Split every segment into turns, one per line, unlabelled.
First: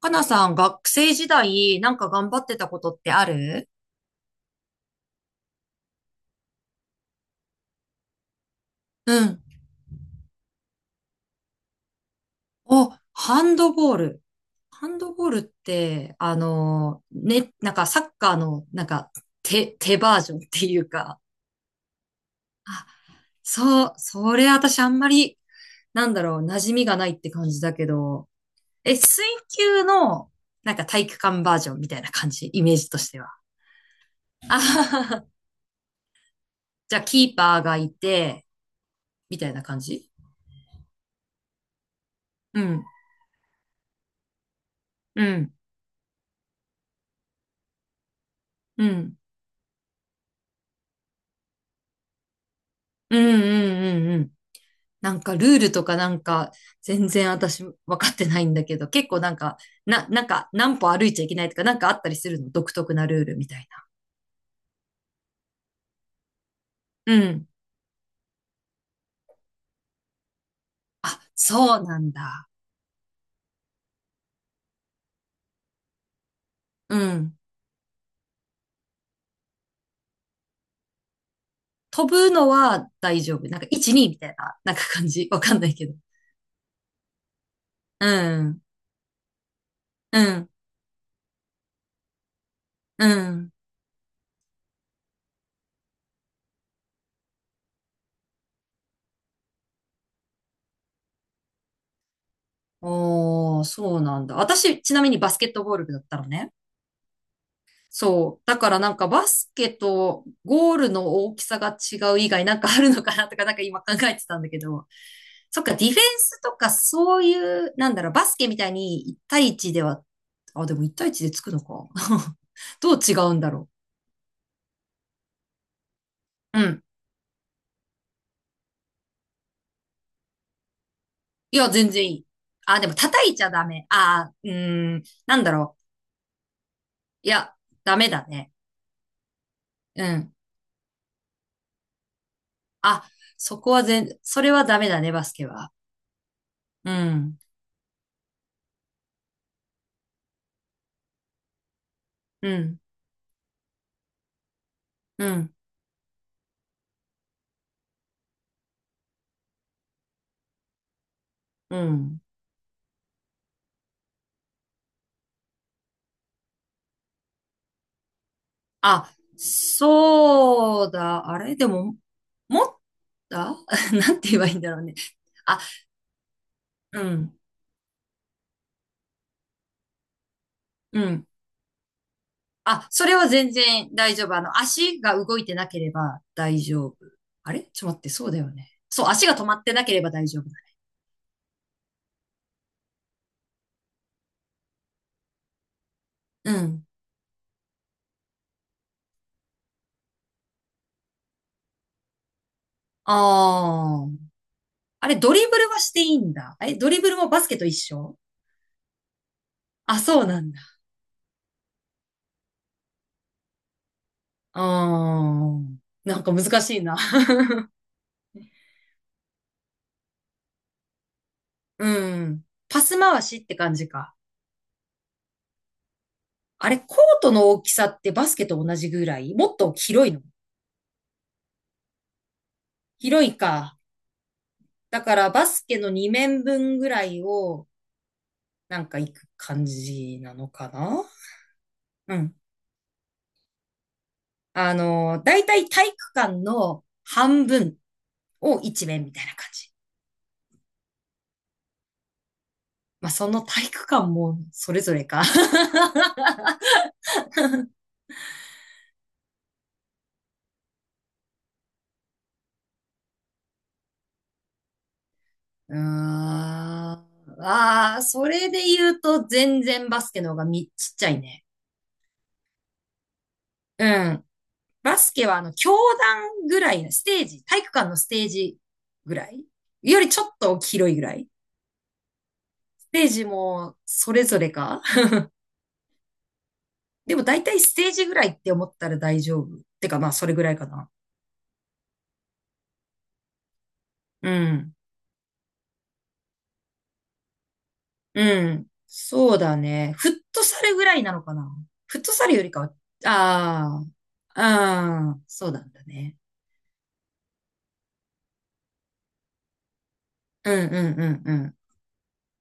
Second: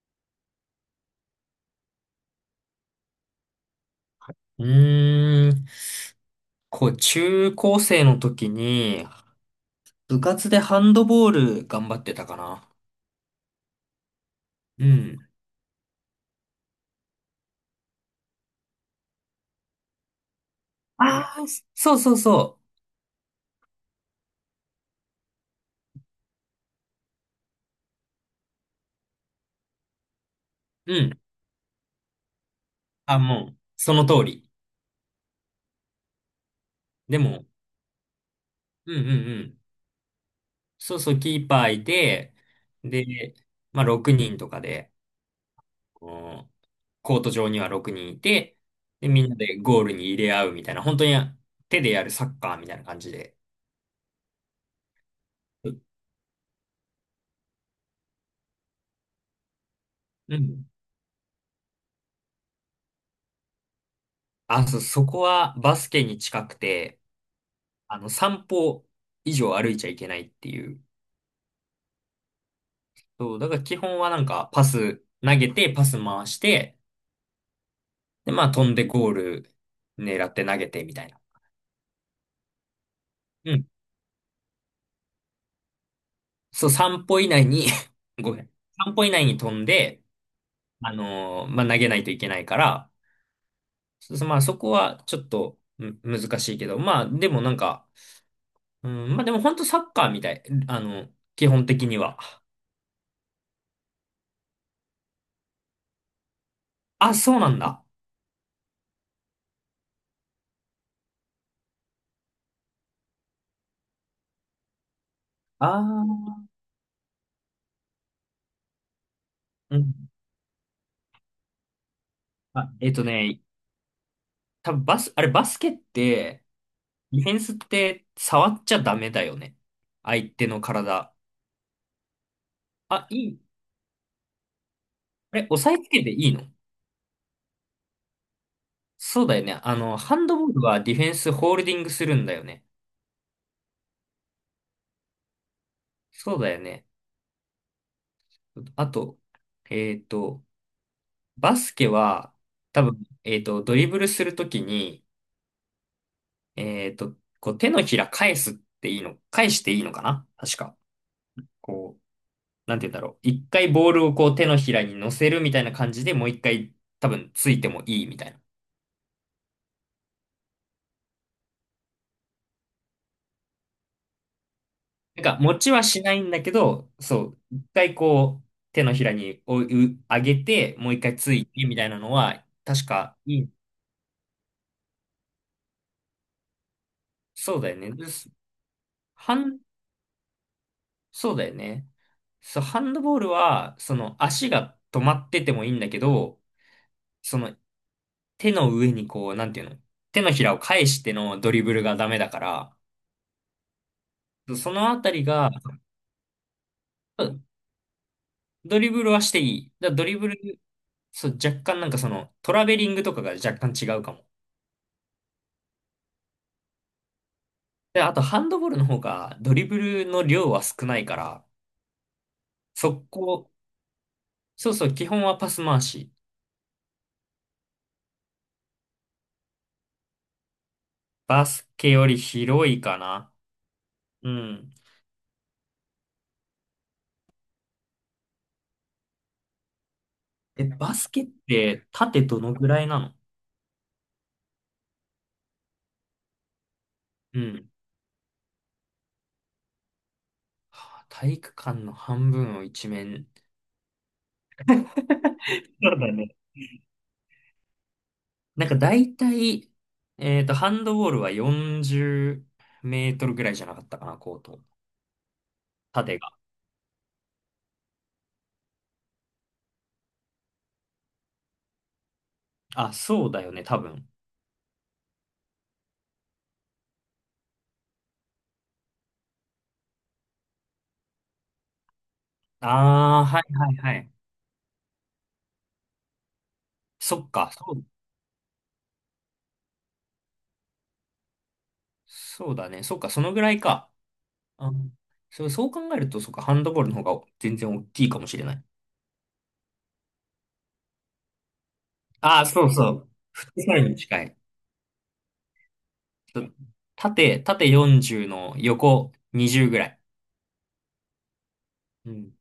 かなさん、学生時代、なんか頑張ってたことってある？
うーん。こう、中高生の時に、
うん。
部活でハンドボール頑張ってたかな。
お、ハンドボール。
う
ハンド
ん。
ボールって、ね、なんかサッカーの、なんか、手バージョンっていう
あ
か、
あ、そうそうそ
あ、そう、それ私あんまり、なんだろう、馴染みがないって感じだけど、水球の、なんか
う。う
体育
ん。
館バージョンみたいな感じ、イメージとし
あ、
ては。
もう、その通り。
あははは。じゃあ、
で
キー
も、
パーがいて、
うんうんう
みたい
ん。
な感じ。
そうそう、キーパーいて、
うん、
で、まあ、6人とかで、
うん、
こうコート上には6人いて、
う
で、
ん。
みんなでゴールに入れ合うみたいな、本当に手でやるサッカーみたいな感じ
うん
で。
うんうんうん。なんかルール
う
とかなんか全然私分かってないんだけど、結構なんか、なんか
ん。
何歩歩いちゃいけないとかなんかあったりするの？独特なルールみたい
あ、そう、そこはバスケに近くて、
な。うん。
あの、散歩以上歩いちゃいけないっていう。
あ、そうなんだ。
そう、だから基本はなんかパス投げて、パス回して、
うん。
で、まあ飛んでゴール狙って投げてみたいな。
飛ぶのは大丈夫。
う
なん
ん。
か1、2みたいな、なんか感じ。わかんないけど。
そう、3歩以内に
う
ごめん。
ん。
3歩以内に飛んで、
うん。
まあ投げないといけないから、
うん。
そうそうまあそこはちょっと難しいけど、まあでもなんか、うん、まあでも本当サッカーみたい。あの、基本的には。
おー、そうなんだ。私、ちなみにバスケットボール部だったのね。
あ、そうなんだ。
そう。だからなんかバスケとゴールの大きさが違う以外なんかあるのかなとかなんか今考えてたんだけど。そっか、
あ
ディフェン
あ。
スとかそういう、なんだろう、バスケみたいに1対1
う
では、
ん。
あ、でも1対1でつくのか。
あ、
どう違うんだろ
多分あれバスケって、
う。うん。
ディフェンスって触っちゃダメだよね。相手の体。
いや、全然いい。あ、でも
あ、
叩
い
い
い。
ちゃダメ。あー、うーん、な
あ
ん
れ、
だ
押
ろ
さえつけていいの？
う。いや、ダメだね。
そうだよね。あの、
う
ハン
ん。
ドボールはディフェンスホールディングするんだよね。
あ、そこはそれはダメだね、バスケは。
そうだよね。
うん、
あと、えっと、バスケは、
うん、
多分、ドリブルするときに、
うん、
こう手のひら返すっていいの、返していいのかな確か。
う
こう
ん。
なんて言うんだろう。一回ボールをこう手のひらに乗せるみたいな感じでもう一回多分ついてもいいみたいな。
あ、そうだ。あれでも、持った。 なんて言えばいいんだろうね。
なんか持
あ、
ちはしないんだけど、
う
そ
ん、
う、一回こう手のひらに上げてもう
う
一回
ん。
ついてみたいなのは
あ、
確
それ
か
は
いい。
全然大丈夫。足が動いてなければ大丈夫。あ
そ
れ
うだよ
ちょっ
ね。
と待っ
で
て、そ
す。
うだよね。そう、足
ハ
が止ま
ン、
ってなければ大丈夫だ。
そうだよね。そう、ハンドボールはその足が止まっててもいいんだけど、
うん。
その手の上にこう、なんていうの？手のひらを返してのドリブルがダメだか
ああ。
ら、そのあ
あ
た
れ、
り
ドリ
が、
ブルはしていいんだ。え、ドリブルもバスケと一緒？
ドリブルはしていい。だから
あ、
ドリ
そう
ブ
なんだ。
ル、そう、若干なんかその、トラベリングとかが若干違うかも。
ああ。なんか難しいな。
で、あとハンドボールの方がドリブルの量は少ないから、
うん。パス
速
回しっ
攻、
て感じか。
そうそう、基本はパス回し。
あれ、コートの大きさってバスケと同じぐらい？もっと広いの？
バスケより広いか
広
な。
いか。
うん。
だからバスケの2面分ぐらいをなんか行く感じなの
え、
か
バ
な？
スケって
う
縦
ん。
どのぐらいなの？
だいたい体育館の
う
半
ん。
分を1面みたいな感じ。
はあ体育館の半分を一
まあ、
面。
その体育館もそれぞれか。
そうだね。なんか大体、ハンドボールは40メートルぐらいじゃなかったかな、コート。
うー
縦。
ん。ああ、それで言うと全然バスケの方がちっちゃいね。
あ、そうだよね、多
う
分。
ん。バスケは教団ぐらいのステージ、体育館のステージぐらいよりちょっと広いぐらい。ステー
あ
ジ
あ、はいは
も
いはい。
それぞれか。 で
そ
も
っ
大
か、
体
そ
ス
う、
テージぐらいって思ったら大丈夫。てかまあそれぐらいかな。
そうだね。そっか、そのぐらいか。
う
う
ん。
ん。そう、そう考えると、そっか、ハンドボールの方が全然大きいか
う
もしれない。
ん。そうだね。フットサルぐらいなのかな。フットサル
あ
よ
あ、
りか
そ
は、
うそう。フットサ
あ
ルに近い。
あ、ああ、そうなんだね。
そう、縦40の横20ぐらい。
うんうんうんうん。
うん。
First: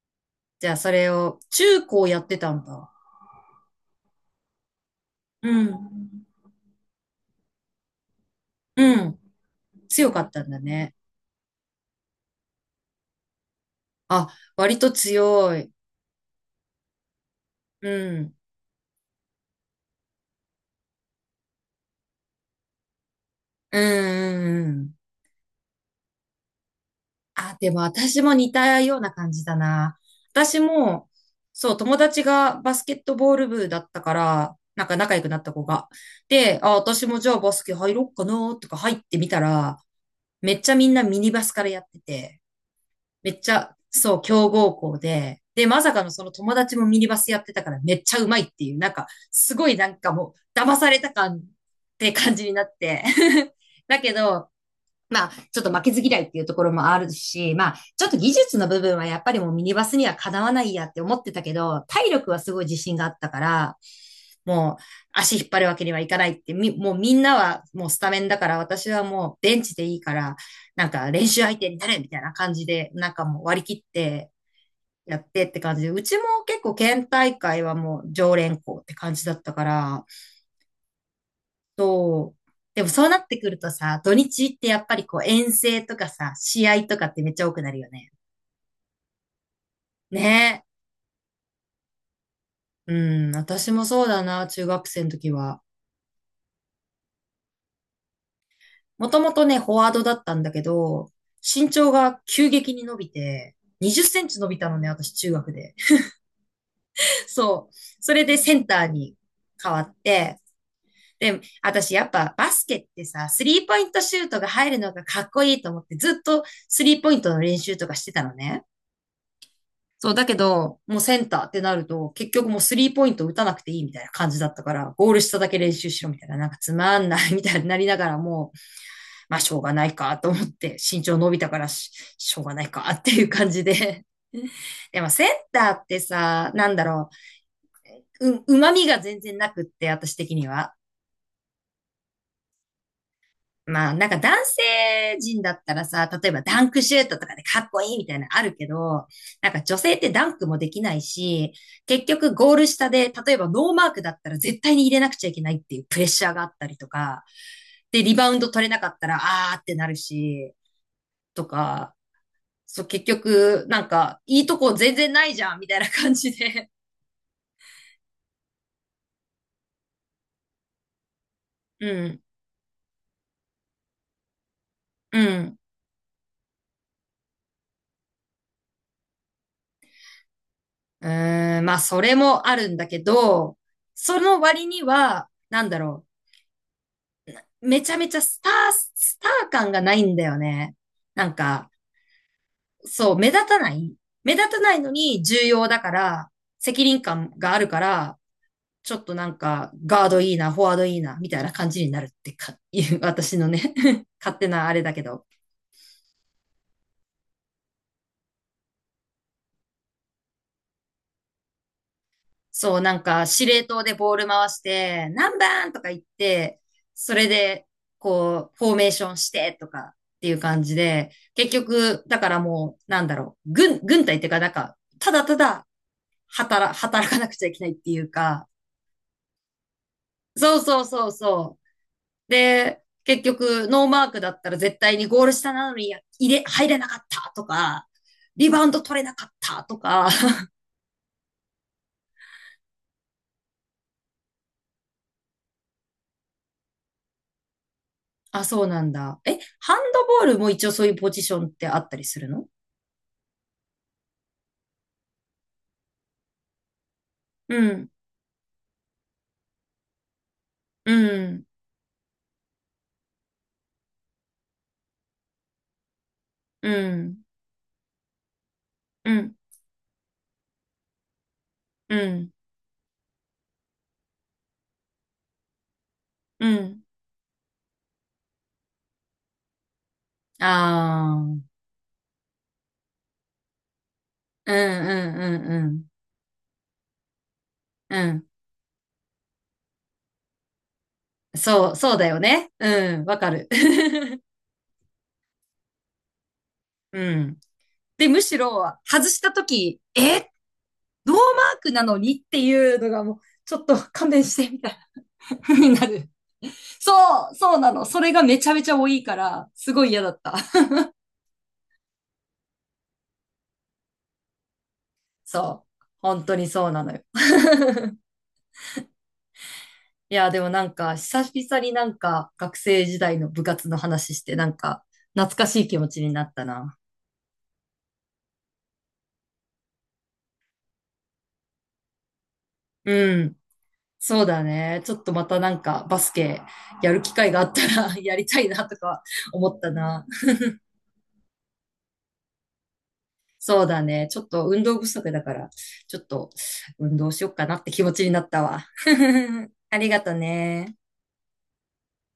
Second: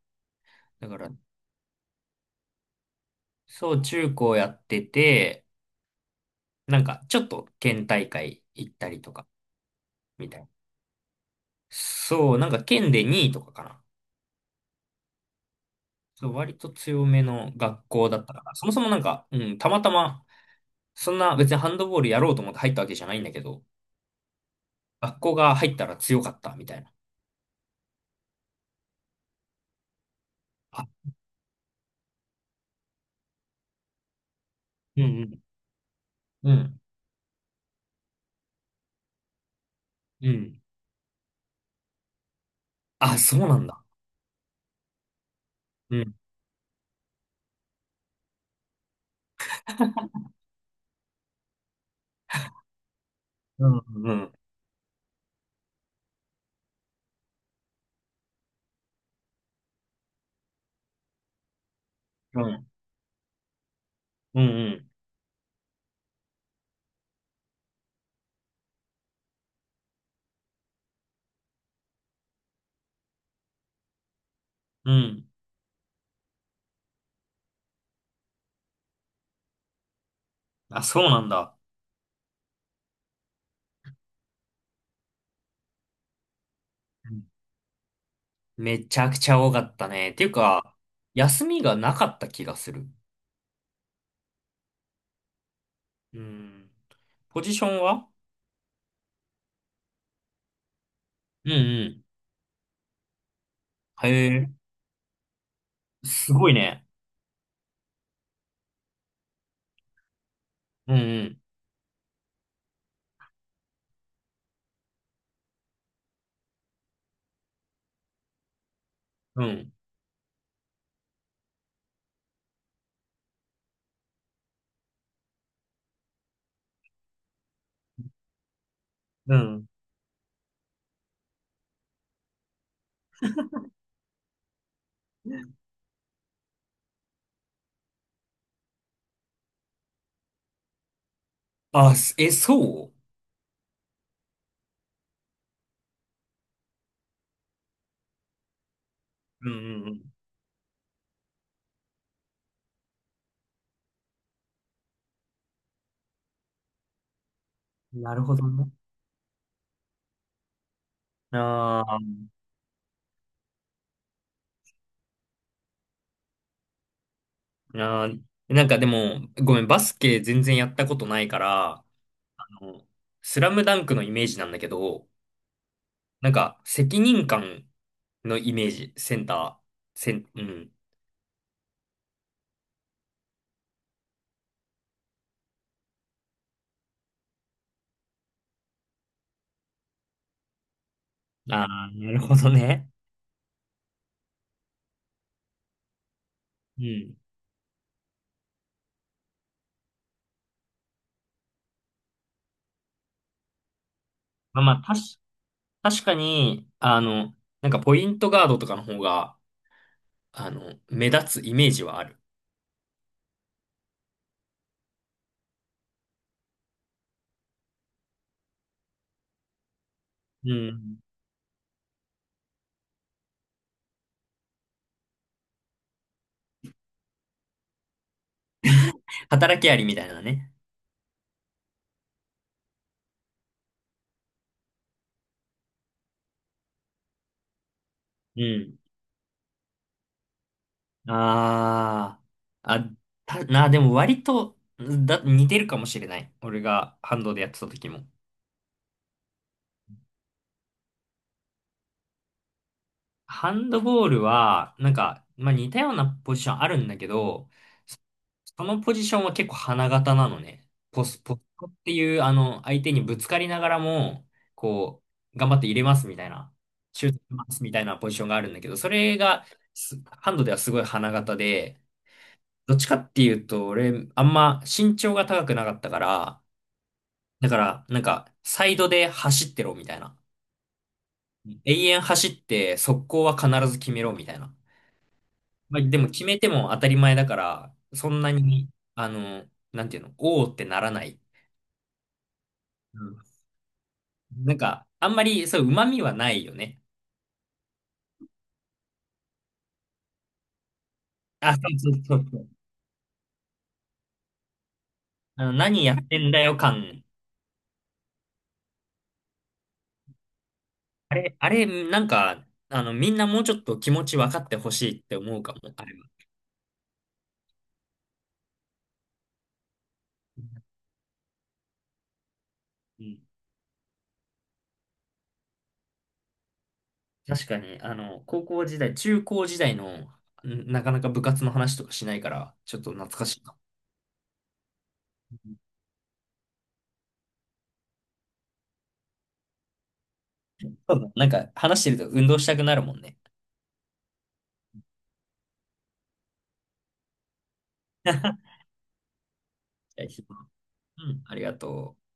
じゃあ
だ
そ
か
れ
ら、
を中高やってたんだ。
そう、中高やってて、
うん。
なんか、ちょっと県大会行った
う
りと
ん。
か、
強か
み
っ
たい
たん
な。
だね。
そう、なんか県で2位とかかな。
あ、割と強い。
そう、割と強めの
う
学校だった
ん。
から、そもそもなんか、うん、たまたま、そんな別にハンドボールやろうと思って入ったわけじゃないんだけど、
うんうんうん。
学校が入ったら強かったみたいな。
あ、でも私も似たような感じだな。私
あ、
も、そう、友達がバスケットボール部だったから、なんか
う
仲良くな
ん
った子が。
うん、う
で、あ、
ん、
私もじゃあバスケ入ろっかなとか入ってみたら、
う
め
ん。
っちゃみんなミニバスからやってて。
あ、
め
そ
っ
う
ち
なん
ゃ、
だ。
そう、強豪校で、で、まさ
う
かの
ん、
その友達もミニバスやってたからめっちゃうまいっていう、なんか、すごいなんかもう、騙された感って感じになって。
うん、
だ
う
け
ん、
ど、まあ、ちょっと負けず嫌いっていうところもあるし、まあ、ちょっと技術の部分はやっぱりもうミニバスにはかなわないやって思ってたけど、体力は
う
すごい
ん、
自信があったから、
うん、う
もう
ん。
足引っ張るわけにはいかないって、もうみんなはもうスタメンだから、私はもうベンチでいいから、なんか練習相手になれみたいな感じで、なんかもう割り切って
う
やっ
ん、
てって感じで、うちも結構県大会はもう常連校って感じだったから、
あ、そうなんだ。
そう。でもそうなってくるとさ、土日ってやっぱりこう遠征とかさ、試合とかっ
う
て
ん、
めっちゃ多くなるよね。
めちゃくちゃ多かったね。っていう
ね
か、休みがなかった気がする。
え。うん、私もそうだな、中学生の時は。
うん。ポジションは？
もともとね、フォワードだったんだけど、
うんう
身長
ん。
が急激に伸びて、20セ
へ
ンチ伸
え、
びたのね、私中学で。
すごいね。
そう。それでセンターに変わって、
うん
で、私やっぱバスケってさ、スリーポイントシュートが入るのがかっこいいと思って、ずっとスリーポイントの練習とかしてたのね。
うん、うん、
そう、だけど、もうセンターってなると、結局もうスリーポイント打たなくていいみたいな感じだったから、ゴール下だけ練習しろみたいな、なんかつまんないみたいになりながらもう、
う
まあしょう
ん。
がないかと思って、身長伸びたからしょうがないかっていう感じで。でもセンターってさ、なんだろう、旨味が全然なくって、私的には。
あ、そ
まあ、なんか男性陣だったらさ、例えばダンクシュートとかでかっこいいみたいなのあるけど、
う
なん
ん
か女
う
性って
ん
ダンクもできないし、結局ゴール下で、例えばノーマークだったら絶対に入れなくちゃいけないっていうプレッシャーがあったりとか、
う
で、
な
リ
る
バウ
ほ
ン
ど
ド取
ね。
れなかったら、あーってなるし、
うん。
と
あ
か、
ー
そう、結局、なんか、いいとこ全然ないじゃん、みたいな感じで。
あー、なんかでも、ごめん、バスケ全然やったことないから、あ
うん、
の、スラムダンクのイメージなんだけど、
うん。
なんか、責任感のイメージ、センター、うん。
うーん、まあ、それもあるんだけど、その割には、なんだろう。めちゃめちゃスター感がないんだよね。なん
あ
か、
あ、なるほどね。
そう、目立たない目立たないのに重要だから、
う
責任
ん。
感があるから、ちょっとなんか、ガードいいな、フォワードいいな、みたいな感じになるってか、いう、私のね、 勝手
まあ
な
ま
あれ
あ、
だけど。
確かに、あの、なんかポイントガードとかの方が、あの、目立つイメージはある。
そう、なんか、司令塔でボール回して、何番とか言って、それで、こう、フォーメーションしてとかっていう
う
感じ
ん。
で、結局、だからもう、なんだろう、軍隊っていうか、なんか、ただただ働、働かなくちゃいけないっていうか、
働きありみたいなね。
そうそうそうそう。で、結局、ノーマークだったら絶対にゴール下なのにや入れ、入れなかったとか、
う
リバウン
ん。
ド取れなかったとか。
ああ、あ、でも割と、似てるかもしれない。俺がハンドでやってた時も。
あ、そうなんだ。え、ハンドボールも一応そういうポジションってあったりするの？
ハンドボールは、なんか、まあ似たようなポジションあるんだけど、
うん、
そのポジションは結構花形なのね。
う
ポス
ん、
トっていう、あの、相手にぶつかりながらも、こう、頑張って入れますみたいな、
う
シュート
ん、
しますみたいなポジションがあるんだけど、そ
う
れ
ん、
が、ハンドではすごい花形で、
うん、
どっちかっていうと、俺、あんま身長が高くなかったから、
うん。
だから、なんか、サイドで走ってろみたいな。
ああ、うん、
永遠走って、速攻は必ず決めろみたい
う
な。
ん、うん、う
まあ、
ん。
でも決めても当たり前だから、
う
そん
ん。
なに、あの、なんていうの、おーってならない。
そう、そうだよね。う
う
ん、わ
ん、
かる。
なんか、あんまり、そう、旨味はないよね。
うん。で、むしろ、外したとき、ノーマー
あ、そ
ク
う
な
そ
の
うそ
に
う
って
そう。
いうのがもう、ちょっと勘弁して、みたいな
あの、
風に
何
な
やっ
る。
てんだよ
そ
感。
う、そうなの。それがめちゃめちゃ多いから、すごい嫌だった。
あれ、なんか、あの、みんなもうちょっと気持ち分かってほしいって 思うかも、
そう。
あれは。
本当にそうなのよ。いや、でもなんか、久々になんか、学生時
う
代
ん、
の部活の話して、なんか、懐かしい気持ちになったな。
確かに、あの、高校時代、中高時代の、なかなか部活の話とかしないから、ちょっと懐
う
か
ん。
しいな。
そうだね。ちょっとまたなんか、バスケやる機会があったら、 やりたいなとか思ったな。
そうだなんか、話してると運動したくなるもんね。
そうだね。ちょっと運動不足だから、ちょっと運動しよっかなって気持ちになったわ。ありが
じゃ
と
あ、
ね。
うん、ありがとう。